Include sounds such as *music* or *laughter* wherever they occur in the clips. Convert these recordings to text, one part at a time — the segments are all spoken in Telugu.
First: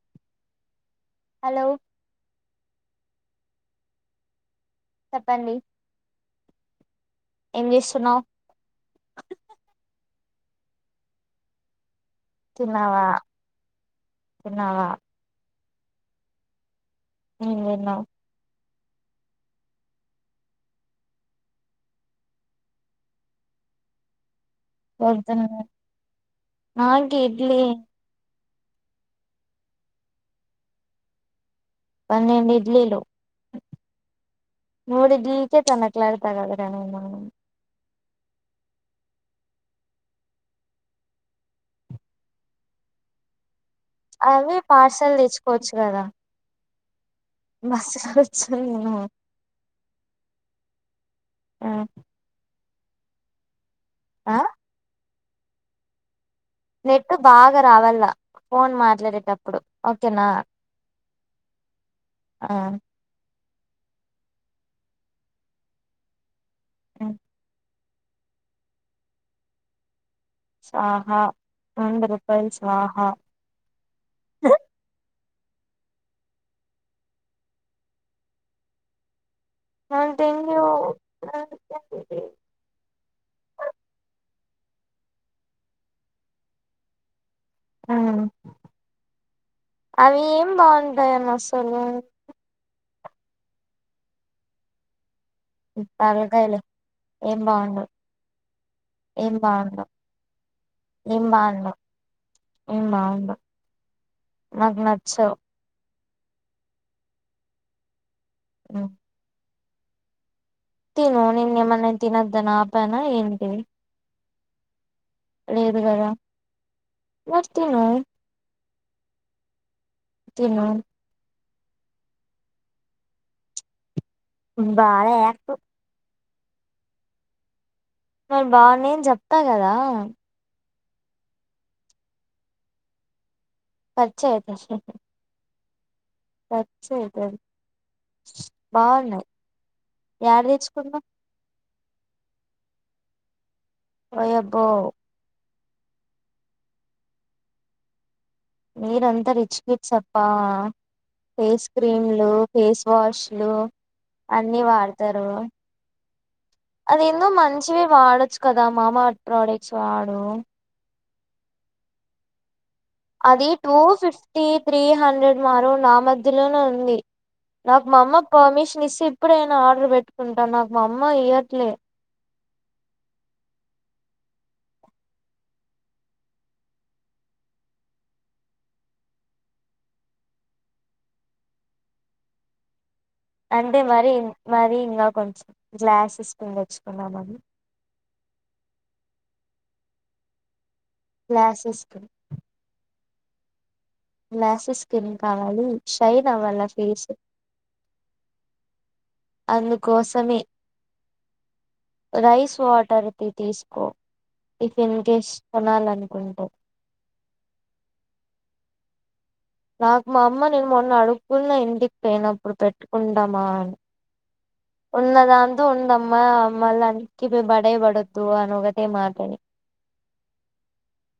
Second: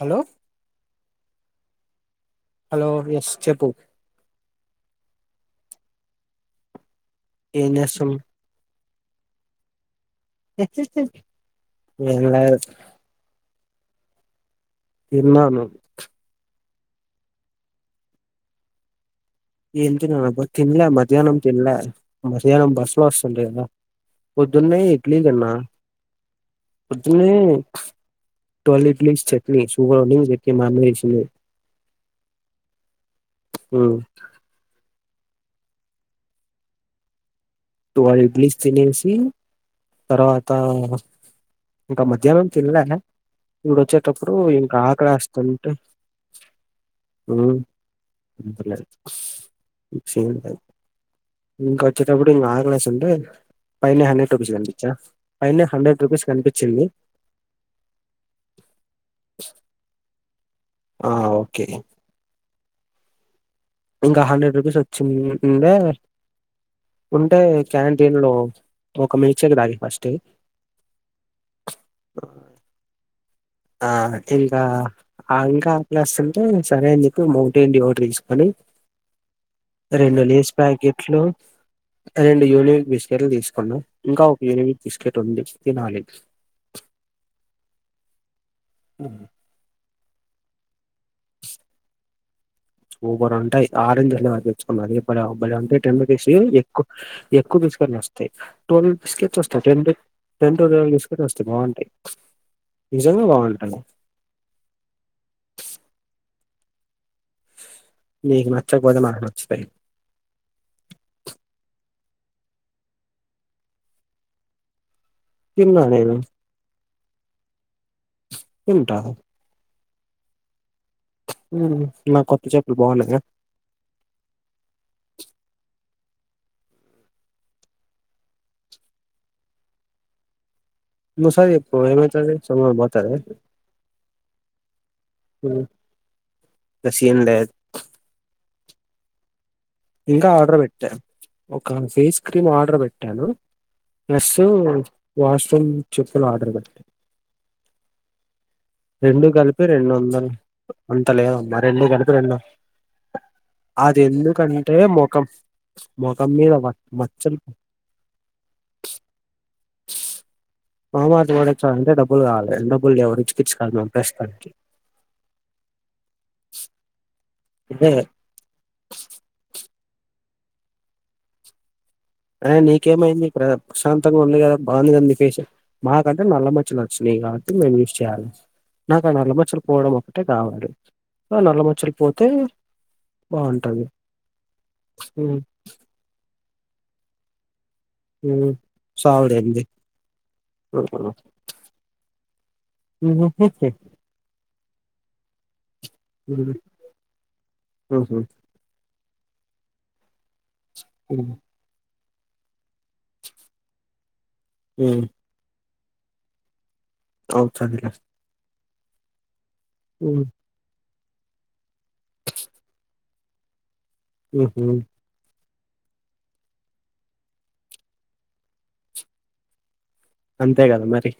హలో హలో హలో ఎస్ చెప్పు చెప్పండి ఏం చేస్తున్నవ్ ఏంలేదు తిన్నావా తిన్నావా తీన్నాను ఏం దిన్నవ్ ఏం తిననబ్బ తిన్లే మధ్యానం తిన్లే మధ్యానం బస్ లొ ఒస్తుంటి గద పొద్దున్నె ఇడ్లి పొద్దున్న దిన్నా నాకు పొద్దున్నే ఇడ్లీ టువెల్ ఇడ్లిస్ చట్నీ సూపర్ *unintelligible* పన్నెండిఇడ్లీలు ఉమ్, మూడు ఇడ్లీకే *unintelligible* ట్వెల్వ్ ఇడ్లిస్ తినేసి తర్వాత ఇంక మధ్యాహ్నం తిన్లే ఇప్పుడు ఒచ్చేటప్పుడు అవి ఇంకా పార్సల్ ఆకలేస్తంటే తెచ్చుకోవచ్చు కదా బస్సు కూర్చుని ఇంకోచ్చేటపుడె తిన్న ఆకలేసుంటే పైన్నె హండ్రెడ్ ఆ రుపీస్ కనిపిచా పైన్నె హండ్రెడ్ రుపీస్ కనిపి నెట్ బాగా రావాల ఫోన్ మాట్లాడేటప్పుడు ఓకేనా ఆ ఓకే ఆ ఇంకా హండ్రెడ్ రూపీస్ వచ్చిన్ ఉండె ఉంటే క్యాంటీన్ లో ఒక మిల్క్ షేక్ దాగేది ఫస్ట్ స్వాహా వంద రూపాయిల్ స్వాహా ఆ ఇంకా ఆహ్ ఇంకా ఆకలేస్తుంటే సరే అని చెప్పి మౌంటెన్ డివొటర్ తీసుకొని రెండు థ్యాంక్ లేస్ యూ ప్యాకెట్లు రెండు యూనిబిక్ బిస్కెట్లు తీసుకున్నా ఇంకా యూనిబిక్ బిస్కెట్ ఉంది తినాలి ఆ ఉమ్ అయిమ్ బావుంటాయన్న అసలు సూపర్ ఉంటాయి ఆరెంజ్ మ తెచ్చుకో మరి బలే బలే ఉంటాయి టెన్స్ రూపీస్ తలకాయలు కి ఎక్కువ ఏం ఎక్కువ బాగుండవు బస్కెట్ వస్తాయి ట్వల్ ఏం బికెట్స్ వస్తాయి టెన్ బాగుండవు టెన్ టు ట్వెల్వ్ బిస్కెట్ ఏం వస్తాయి బాగుండవు బాగుంటాయి నిజంగా బాగుంటాయి నాక్ నచ్చవ్ నీకు నచ్చకపోతే మాకు నచ్చుతాయి తిను నిన్నేమన్నా తినొద్దు అని ఆపనాఏంటి తిన్న నేను మరి తిను తింటా తిను నా కొత్త చెప్పులు బాగున్నయ బాలే యాక్ట్ మరి బాగున్నాయని చెప్తా కదా ఇంకోసారి చెపచెప్పు ఏమైతది సోమేమైనా పోతాద కట్ చేయి అయితే ఉ కట్ చేయకు బాగున్నాయి ఇంకా యాడ ఆర్డర్ పెట్టా తెచ్చుకున్నావ్ ఒక ఫేస్ క్రీమ్ ఆర్డర్ పెట్టాను ప్లస్ ఓయబ్బో వాష్రూమ్ చెప్పులు ఆర్డర్ పెట్టా రెండు మీరంతా రిచ్ కలిపి రెండు కిడ్స్ అబ్బా వందలు అంత లేదమ్మా ఫేస్ రెండు కలిపి క్రీమ్లు రెండు ఫేస్ వాష్లు అది అన్ని ఎందుకంటే మొఖం వాడతారు మొఖం మీద వ- అది ఏందో మచ్చలు మంచివె వాడొచ్చు కదా మామయత్ ప్రోడక్ ట్ స్వడు మామ ఎర్త్ ప్రొడక్టసా అంటే డబ్బలుకావాలి డాబు అది టూ ఫిఫ్టీ త్రీ హండ్రెడ్ మారు నా మధ్యలోనే ఉంది నాకు అదే మా అమ్మ పర్మిషన్ ఇస్తే ఇప్పుడైనా ఆర్డర్ పెట్టుకుంటాను నాకు మా అమ్మ ఇయ్యట్లే అదే నీకేమైంది ప్రశాంతంగా ఉంది కదా బానేవుంది ఫెస్ మాకుంటే నల్లమచ్చలు వోచినయ్ కాబట్టి నేన్ యూజ్ చేయాలి నాకు ఆ నల్ల మచ్చలు పోవడం ఒకటే కావాలి నల్ల మచ్చలు పోతే అంటే బాగుంటది మరి మరి నాక్ హ్మ్ కొంచెం గ్లాస్కిన్ తెచ్కుందాఅని ఉం సెలదేంది గ్లాసిస్కిన్ ఉంహు ఉంహు గ్లాసిస్కిన్ కావాలి షైన్ అవ్వన ఫేస్ హుహు. అందుకోసమే హ్మ్ రైస్ వాటర్ తీసుకో ఇఫ్ హ్మ్. ఇన్కెస్ కొనాలనుకుంటే అవ్ తదిలే నాకు మా అమ్మ నేను మొన్న అడుకున్న ఇంటికి పోయినప్పుడు పెట్టుకుంటామా అని ఊహూ ఉన్నదా ఉండమ్మా మల్లా అన్కివే బాడేబడదు అని ఒకటే మాట అనింది అంతే కదా మరి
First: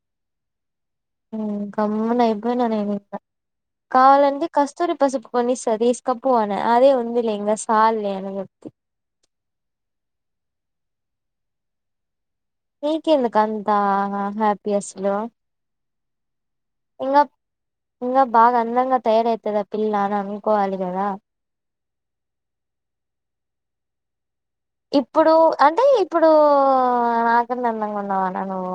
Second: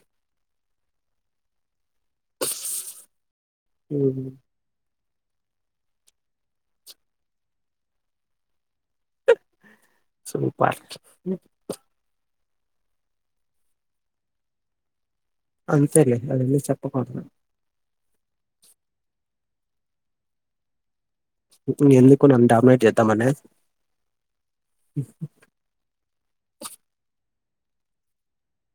గమ్న అయిపోయిన నేనింకా హ్మ్ కావాలంటే కస్తూరి కొనిస్త తీస్తోకపో అనే అదే ఉంది లే ఇకా సాల్ లె అన్న సూపర్ నీకెందుకు అంతా హ్యాపీ అసలు అంతే లె ఇంగా ఇంగా బాగా అందంగా తయారైతది ఆ పిల్ల అని అనుకోవాలి కదా ఇంగ ఎందుకు నన్ను డామినేట్ చేద్దామన ఇప్పుడు అంటే ఇప్పుడు నాకంటే అందంగా ఉన్నావానా నువ్వు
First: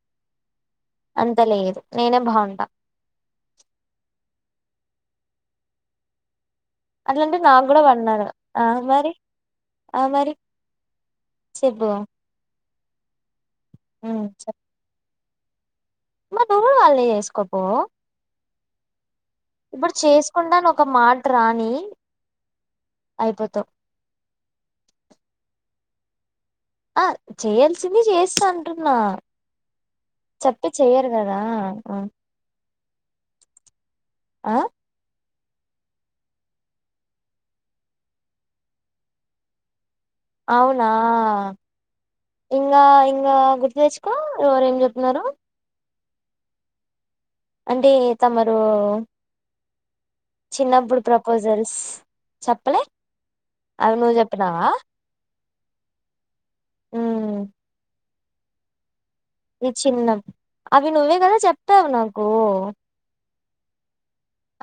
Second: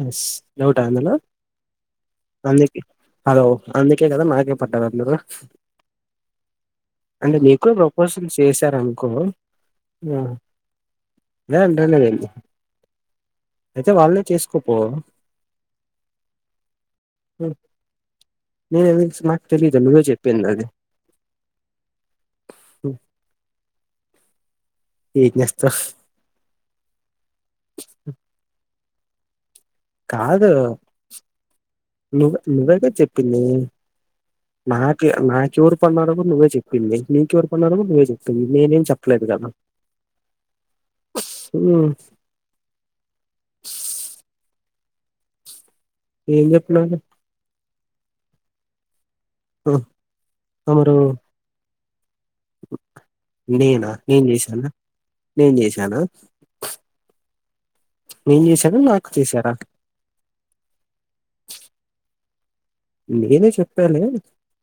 ఉన్స్ డౌటా అందులొ అంత లేదు నేనే బాగుంటా అందుకే హలో అందుకేకదా నాక్ పడ్డరా అందరూ అట్లంటే అంటె నాకు మీకు కూడా పడినారు ప్రపోసింగ్ ఆ సేసార్ అన్కో మరి ఆ మరి చెప్పు అదేనాంటానా నేను ఐతే వాళ్నే ఉమ్ చెప్ చేస్కపో మరి నువ్ కుడ వాళ్నే చేస్కపో మీరైయ్యేందుకు స్మా ఇప్పుడు చేస్కుంట ఒక మాట్రాని అయిపోతావ్ ఎంచేస్తవ్ అ చేయాల్సింది చేస్తంటున్నా కాదు ఆ నువ్ నువ్వైతే చెప్పింది ఆ మాకె మా క్యూర్ కొన్నారని కూడా నువ్వే చెప్పింది నీ క్యూర్ కొన్నారని కూడా నువ్వే చెప్పింది నేనేం చెప్పలేదు కదా అవునా హ్మ్. ఇంగా ఇంగా గుర్తు తెచ్చుకో ఎవరేం చెప్ నారో ఏం చెప్పినాను అంటే తమరూ ఒ చిన్నప్పుడు ప్రపోజల్స్ చెప్పలే నేనా అవి నువ్వు నేన్ చెప్పినావా చేస్ననా నేన్ చేశానా ఉమ్ నేన్ చేశానా లేక్ నీ చిన్నవ్ అవి నువ్వే గదా చెప్తవ్ నాకు నేనె చెప్పాను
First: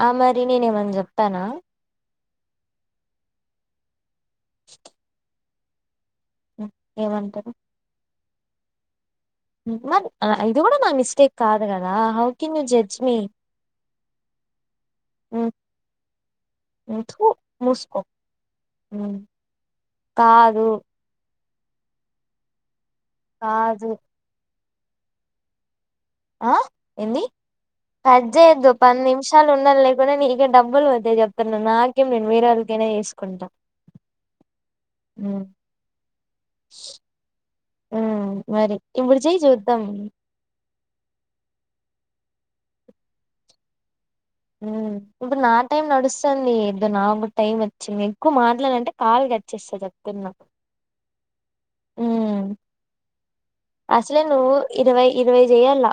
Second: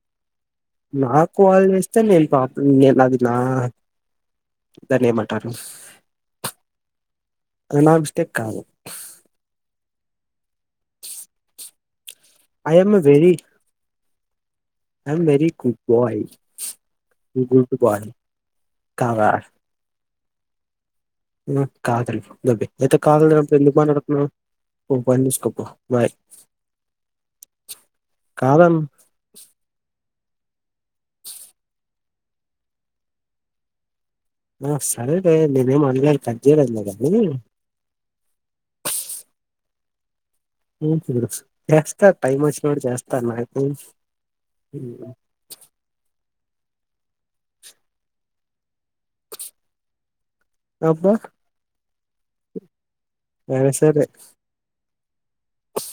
ఆ మరి నేనేమన్నా చెప్పానా నాకాల్ చేస్తే నే తాప్ నేన్ అది నా దన్నేమంటారు ఉ ఏమంటరు తెక్కాల ఉ మరి అ ఏదీ గుడ నా మిస్టేక్ కాదు గదా how can you judge me I'm very good boy థూ గుడ్డ్ మూసుకో బాయ్ ఉమ్, కాదా కాదు ఊ కాదన్ దొబ్బెయ్ లేపోతే కాదన్నప్పుడు ఎందుకు కాదు మాట్లాడుతున్నవ్ నీ పన్ చూస్కపో అ ఎంది కట్ చేయదు కాదన్ పద్ నిమ్షాలు ఉండాల్ లేక్ప్ పోతే నీకే డబ్బుల్ పోతయ్ చెప్తున్న నాకేం నేను వేరోళ్కైనా చేస్కుంట అ సరేలే నెనేం అడగన్ ఆ మరి ఇప్పుడు చేయి చూద్దం చేస్త టైమ్ ఒచ్చినప్పుడు చేస్త నాకేన్ ఊ ఇప్పుడ్ నా టైం నడుస్తుంది ఏదో నాకు టైం వచ్చింది ఎక్కువ మాట్లాడంటే కాల్ కట్చేస్త చెప్తున్న అబ్బా ఊమ్ సరే సరే అసలే నువ్వు ఇరవై ఇరవై చెయాల్ల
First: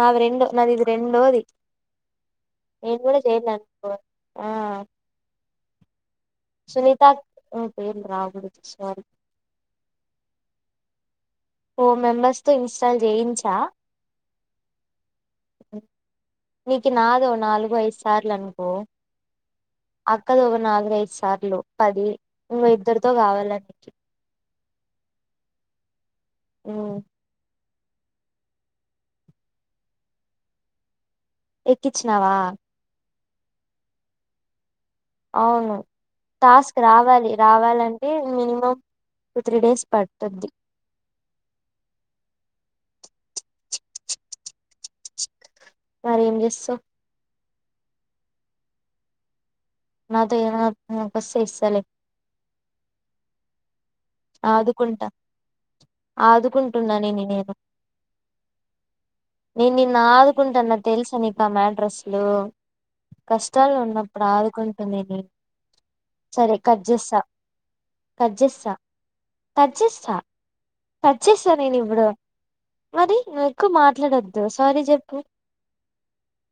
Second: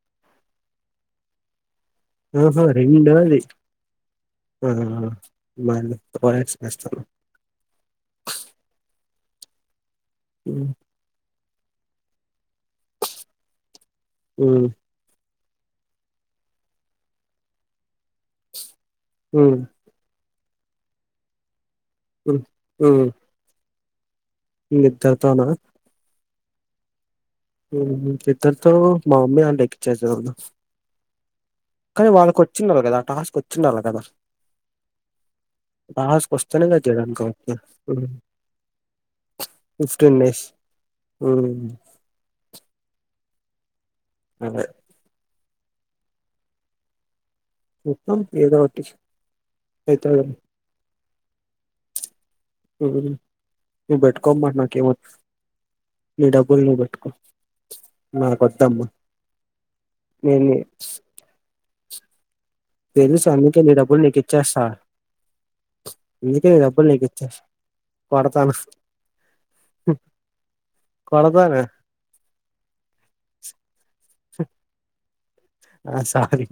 నావి రెండు నాది ఇది రెండోది ఆహా నేను కూడా రెండోది చేయలే అనుకో ఆ ఆహా *unintelligible* ఓ నేన్ రాకూడదు సారీ ఉ ఫోర్ మెంబర్స్తొ ఇన్స్టాల్ చేయించా ఊమ్ నీకి నాదో నాలుగు ఐదు సార్ల్ అన్కో హు అక్కదొక నాలుగైదు సార్లు పది నువ్ ఇద్దర్తో కావాలనీ మీ ఇద్దరితోనా ఉ ఇద్దరుతో మామ్మే హ్యాండ్ ఎకిచేతది అన్న కానీ ఎక్కించినావా వాళ్ళకి ఒచ్చిండళ్ళ కదా ఆ టాస్క్ ఓచ్చిండళ్ళ కదా అవును వస్తేనే కదా టాస్క్ చేయడానికి రావాలి అవుతుంది ఉమ్ రావాలంటే మినిమం టూ త్రీ డేస్ పట్టుదీ మ్ అదే మరేం చేస్తావ్ చూద్దాం ఏదొ ఒకటి అయితది నాతోనా నాకు ఓస్తే ఇస్తాలె నువ్వు పెట్టుకో మా నాకేం ఆదుకుంటా వద్దు నీ డబ్బులు నువ్వు ఆదుకుంటున్నా పెట్టుకో నిన్ను నేను నాకు వాదమ్మా నేను నిన్ను ఆదుకుంటాన్న తెలుసా నీకు మేటర్ అస్సలు తెలుసు అందుకే నీ డబ్బులు నీకు ఇచ్చేస్తా ఆదుకుంటుంది నేను ఎందుకే సరే కట్ డబ్బులు నీకు చేస్తా ఇచ్చేస్తా కట్ పడతాన చేస్తా కట్ చేస్తా కట్ చేస్తా కొడతాను నేను ఇప్పుడు మరి నువ్వు ఎక్కువ మాట్లాడొద్దు సారీ చెప్పు ఆ సారీ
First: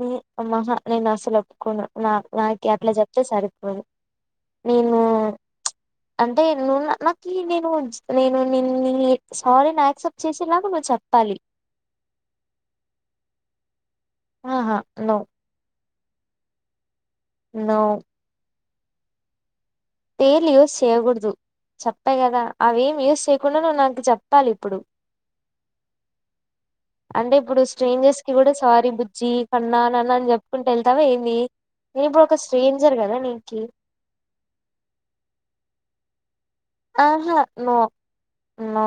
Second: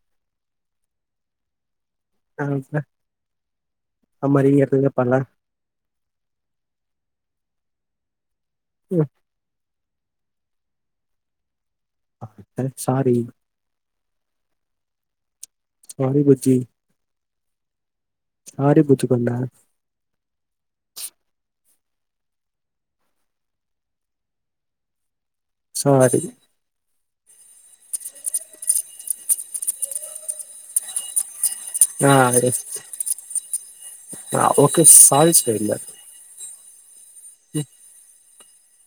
మీ అమ్మాహ నేను అసల్ ఓపుకొను నా ఆ నాకి అట్లా చెప్తే సరిపోదు ఆ! మరి ఎట్ల నేను చెప్పాలా అంటే నున్న నాక్ కి నేను నేను హ్మ్. నిన్ని సారీని యాక్సెప్ట్ చేసేలాగా నువ్వు చెప్పాలి యామ్ సారీ ఆహా నో సారి బుజ్జి నో సారీ బుజ్జికొండ పేరులు యూస్ చెయ్యకూడదు చెప్ప కదా అవేం యూస్ చేయకుండా నువ్ నాకు చెప్పాలి ఇప్పుడు సారీ అంటే ఇప్పుడు స్ట్రేంజర్స్ కి కూడా సారీ బుజ్జి కన్నా నాన్న అని చెప్పుకుంట వెళ్తావ ఏంది నేన్ ఆ ఇప్పుడు ఒక అదే. స్ట్రేంజర్ కదా నీకి ఆ! ఓకే సారీ స్టైల్ అది. ఆహా నో నో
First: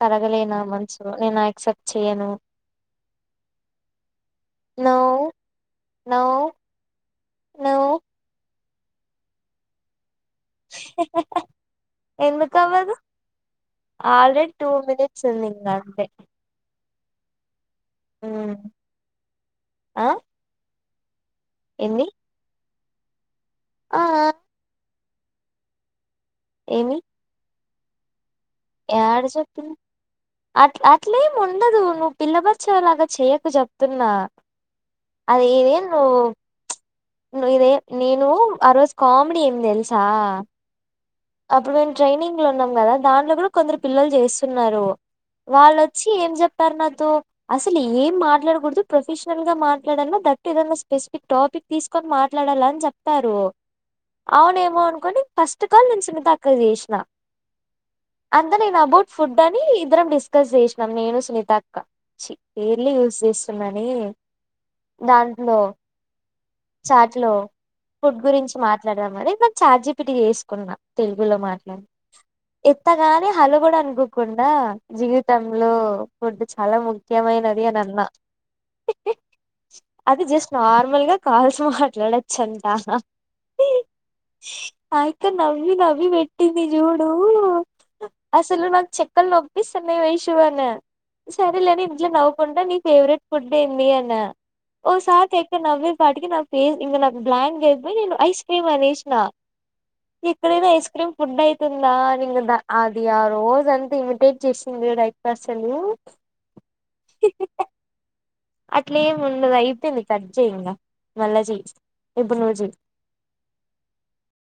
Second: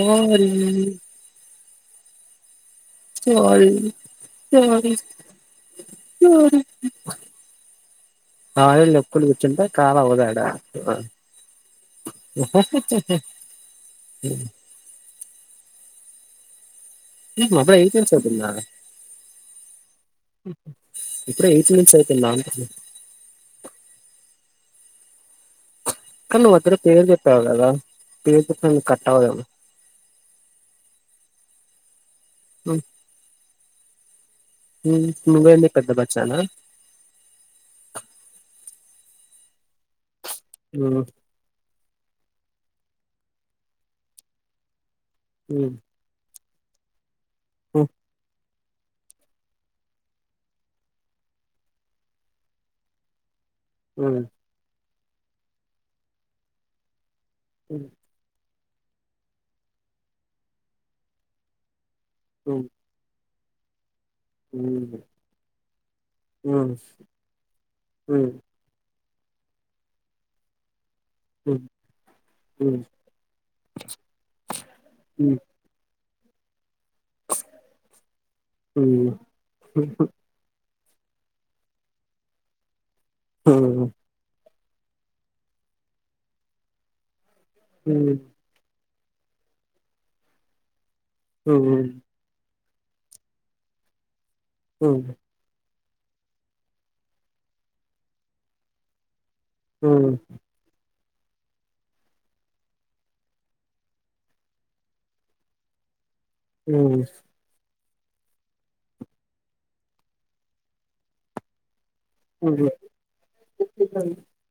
తరగలే నా మనుసులో నేను ఆక్సెప్ట్ చెయ్యను sorry sorry no no sorry no సారీలు చెప్పుకుంటూ కూర్చుంటే కాల్ అవాద్ ఆది ఎందుకు అవదు ఆల్రెడీ ట్వ మిన్ టూన్ ఉంది ఇంకా అంతే బాబోయ్ ఎయిట్ మిన్ ఉమ్ అయ్యిపోయింద ఆ అప్పుడే ఎయిట్ మైన్స్ ఏంది అవుతుంద అంటున్న ఆ కన్ నువ్వు అక్కడ పేరు చెప్పేవ్ కదా పేరు చెప్పిన నీకు కట్ ఏడ అవ్వదేమో చెప్పంది అట్ అట్లేం ఉండదు పిల్ల బచ్చలాగా చేయకు చెప్తున్నా అరె నువ్వేంది ఏంది పెద్ద నువ్వు బచ్చానా ను ఇదే నేను ఆ రోజు కామెడీ ఎంద్ తెల్సా అప్పుడు మేము ట్రైనింగ్ లో ఉన్నాం కదా దాంట్లో కూడా కొందరు పిల్లలు చేస్తున్నారు వాళ్ళొచ్చి ఏం చెప్పారు నాతో అసలు ఏం మాట్లాడకో ప్రొఫెషనల్ గా మాట్లాడాల గట్టిగన్నా, స్పెసిఫిక్ టాపిక్ తీసుకొని మాట్లాడాలా అని చెప్పారు. అవునేమో అనుకోని ఫస్ట్ కాల్ నేను సునీత అక్కకు చేసినా. ఉ అంతా నేను అబౌట్ ఫుడ్ అని ఇద్దరం డిస్కస్ చేసినం నేను సునీత అక్క చి పేర్లు యూజ్ చేస్తున్నానే దాంట్లో చాట్లో ఫుడ్ గురించి మాట్ మాట్లాడదాం అని చాట్ జీపీటీ చేసుకున్న తెలుగులో మాట్లాడి ఎత్తగాని హలో కూడా అనుకోకుండా జీవితంలో కుంటే చాలా ముఖ్యమైనది అని అన్న హిహి అది జస్ట్ నార్మల్ మల్ గా కాల్స్ మాట్లాడొచ్చు అంట హ్హా ఉమ్ అ అక్క నవ్వి నవ్వి వెట్టింది చూడు అసలు నాకు చె క్కల్ నొప్పిస్తున్నాయ్ వైషూ అన్న సరేలే అని ఇట్లా నవ్వుకుంట ని ఫేవరెట్ ఫుడ్ ఏంది అన్న ఒకసారి కి అయితే నవ్వింది. పాటికి నా ఫే ఇక నాకు బ్లాంక్ అయిపోయి నేను ఐస్ క్రీమ్ అనేసిన ఇక్కడేనా ఐస్క్రీమ్ ఫుడ్ అయితుందా అని ఇంగ ద అది ఆరోజు అంతా ఇమిటేట్ చేసింది చూడు అ అక్క అస్సలు. అట్లేముండదు అయిపోయింది. కట్ చెయ్ ఇంగా మల్ల చెయ్ ఉంది టెక్నీకల్